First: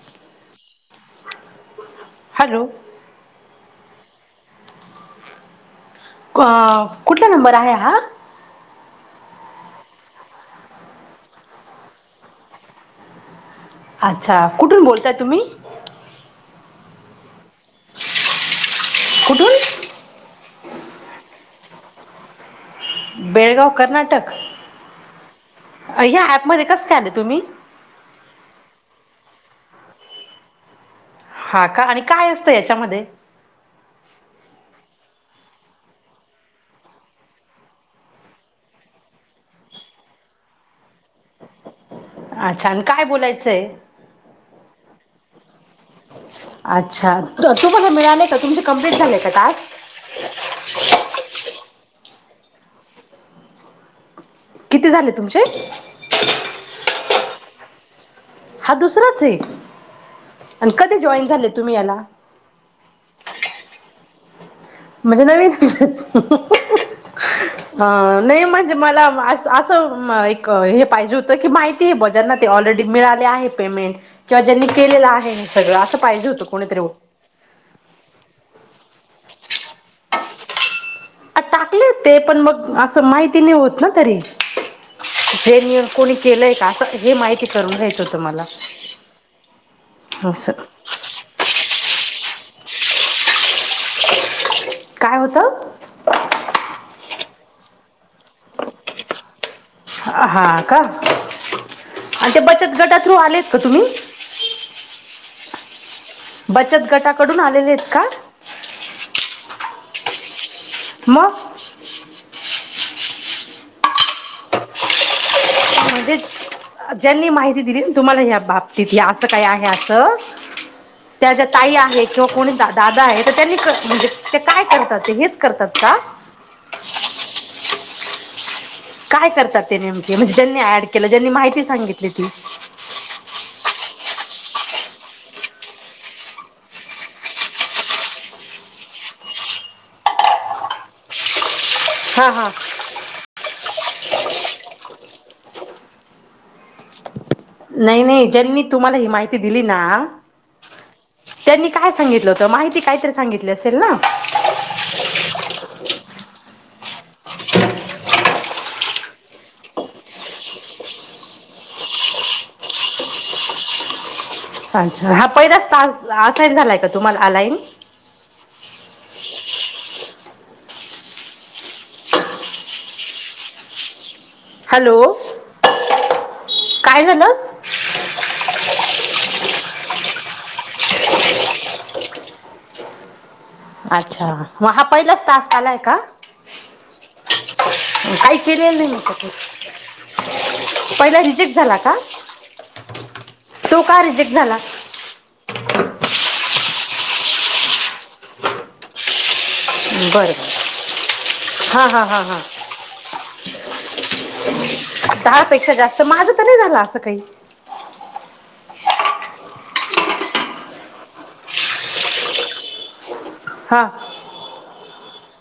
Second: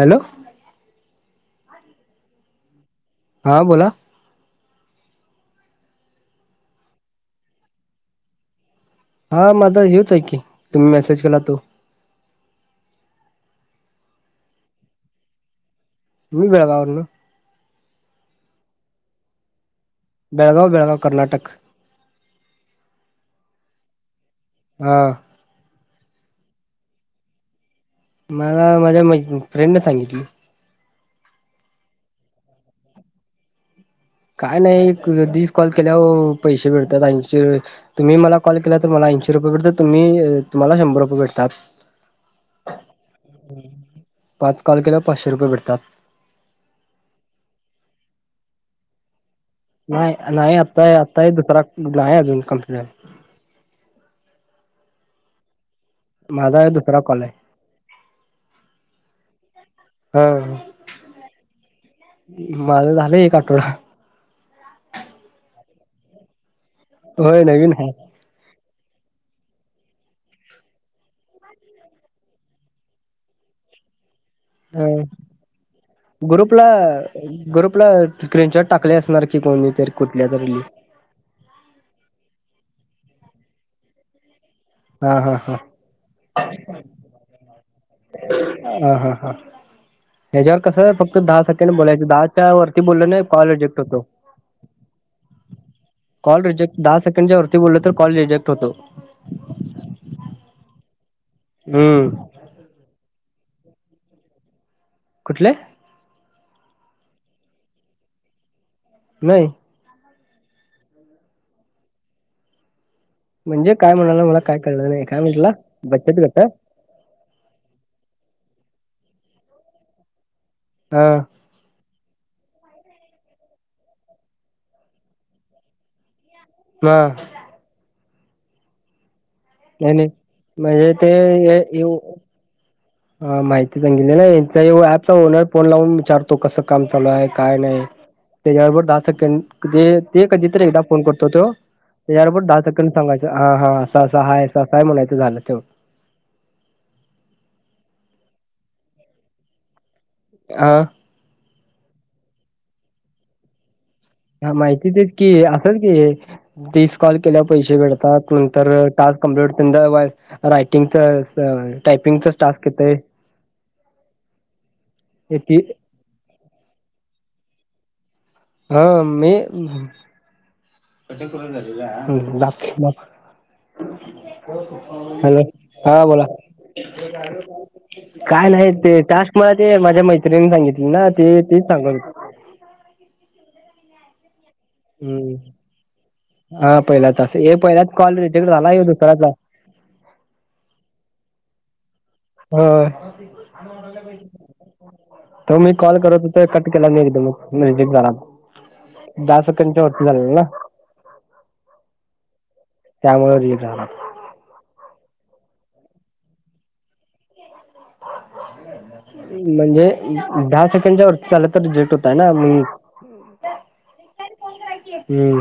Hello hello हा बोला अ कुठला नंबर आहे हा? हा माझा हेच ऐ की तुम्ही मेसेज केला तो अच्छा तुम्ही भेलावर ना [unintelligible] कुठून [inaudible] बेळगाव कर्नाटक. हा. हया ऍपमध्ये कसं काय आले तुम्ही. मला माझ्या फ्रेंडने सांगितली. हा का आणि काय असतं याच्यामध्ये. काय नाही कधीही कॉल केल्यावर पैसे भेटतात ऐंशी तुम्ही मला कॉल केला तर मला ऐंशी रुपये भेटतात तुम्ही तुम्हाला शंभर रुपये भेटतात. अच्छा आणि काय बोलायचंय. पाच कॉल केल्यावर पाचशे रुपये भेटतात. अच्छा त तुम्हाला मिळालेय का तुमची कंप्लेट झाले का टास्क. नाही नाही आता आताही दुसरा. आहे अजून कपंलिंट. किती झाले तुमचे. माझा दुसरा कॉल आहे हा दुसराच ये आणि हा कधी जॉईन झाले तुम्ही याला. माझं झालं एक आठवडा. म्हणजे नवीन की. होय नवीन हाय. म्हणजे मला असं एक हे पाहिजे होत की माहिती जे ब्या आहे. ते ऑलरेडी मिळाले आहे पेमेंट. किंवा ज्यांनी अ केलेलं आहे हे सगळं असं पाहिजे होतं ग्रुपला कोणीतरी ग्रुपला स्क्रीनशॉट टाकले, असणार की कोणी. तर कुठल्या तरी. अ टाकलेत ते पण मग असं माहिती नाही होत, ना तरी. हा हा हा जेन्युन कोणी केलंय का हा असं हे माहिती करून घ्यायचं होतं मला हा हा असं हेच्यावर कस फक्त दहा सेकंड बोलायचं दहा. त्या वरती बोललं ना कॉल रीजेक्ट होतो. काय होतं कॉल रिजेक्ट दहा सेकंडच्या वर ते बोलल तर कॉल रिजेक्ट होतो. हा का. हम्म आणि ते बचत गटा थ्रू आलेत. कतुम [unintelligible] कुठले. बचत गटाकडून आलेलेत का? नाही. मग. म्हणजे काय म्हणाला मला काय कळलं नाही काय म्हटला. म्हणजे बचत गट हा ज्यांनी माहिती दिली तुम्हाला या बाब तीतल असं काय आहे असं. त्या जा ताई आहेत. किंवा कोणी दादा आहे तर त्यांनी म्हणजे ते काय करतात हेच करतात का. हा काय करतात ते नाही नाही नेमके म्हणजे ज्यांनी ऍड म्हणजे केलं ज्यांनी माहिती सांगितली ती. ह माहिती सांगितली ना ऍपचा ओनर फोन लावून विचारतो कस काम चालू आहे काय नाही त्याच्याबरोबर दहा सेकंड ते कधीतरी एकदा फोन करतो तो हा यार पर हा. दहा सकड सागायच हा हा [unintelligible] ससा हाय ससाय म्हणायचं झालं तेव नाही नाही ज्यांनी तुम्हाला ही माहिती दिली ना हा त्यांनी काय सांगितलं? माहिती कायतरी सांगितली असेल ना? हा माहिती तेच की, अस की तीच कॉल केल्या पैसे भेटतात तर टास्क कमप्लीट रायटिंगच टायपिंगच टास्क येतय अच्छा, हा ती पहिलाच टास्क असाईन झालाय का तुम्हाला आलईन्स हा मी [unintelligible] हॅलो हा बोला काय झालं? काय नाही ते? टास्क मला ते माझ्या मैत्रिणीनिने सांगितले ना ते तेच सांग अच्छा मग हा पहिलाच टास्क आलाय का? हम्म हा पहिलाच हे पहिलाच कॉल काही रिटेक्ट झाला केलेलं आहे नाही मी दुसरा - त्याच्यात. पहिला रिजेक्ट झाला का? हो तो का रिजेक्ट झाला? तो मी कॉल करत कट केला मी एकदम नाही [unintelligible] [unintelligible] च्या वरती बरं झालेलं ना बरं हा हा हा हा. त्यामुळे दहा पेक्षा जास्त माझं तर नाही झालं असं काही म्हणजे दहा सेकंडच्या वरती झालं तर रिजेक्ट होतय ना म हां हम्म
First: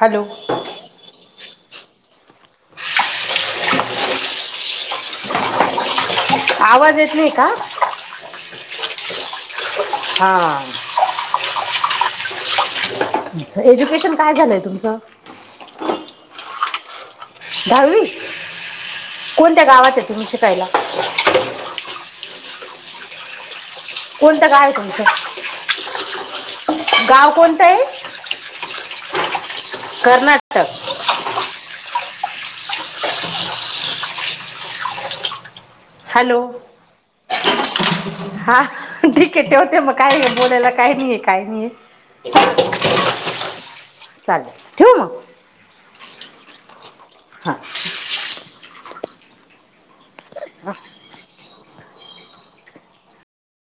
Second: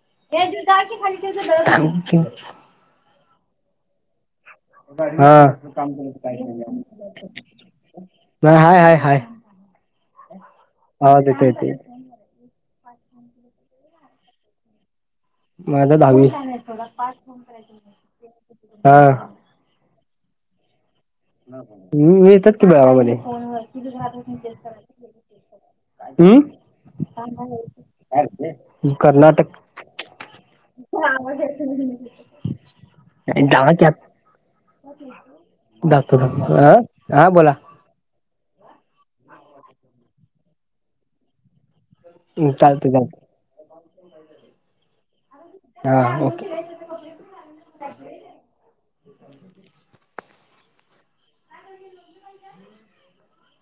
हॅलो ये तू जा की खाली [inaudible] हा काम करून आवाज येत नाही का नाही हाय हाय हाय हा आवाज येतंय एज्युकेशन काय झालंय तुमचं? माझ दहावी तुला पाच दहावी? कोणत्या गावात ये तुन शिकायला हा येत्यात की गावामध्ये होय होय कोणतं गाव आहे तुमचं हम्म गाव कोणतं आहे [unintelligible] कर्नाटक कर्नाटक हा [unintelligible] [unintelligible] जातो हॅलो जातो अ हा बोला हा ठीक आहे ठेवते मग काय बोलायला काय नाहीय काय नाही आहे. हम्म चालत चालत चालेल ठेऊ मग हां ओके हा. [unintelligible] हा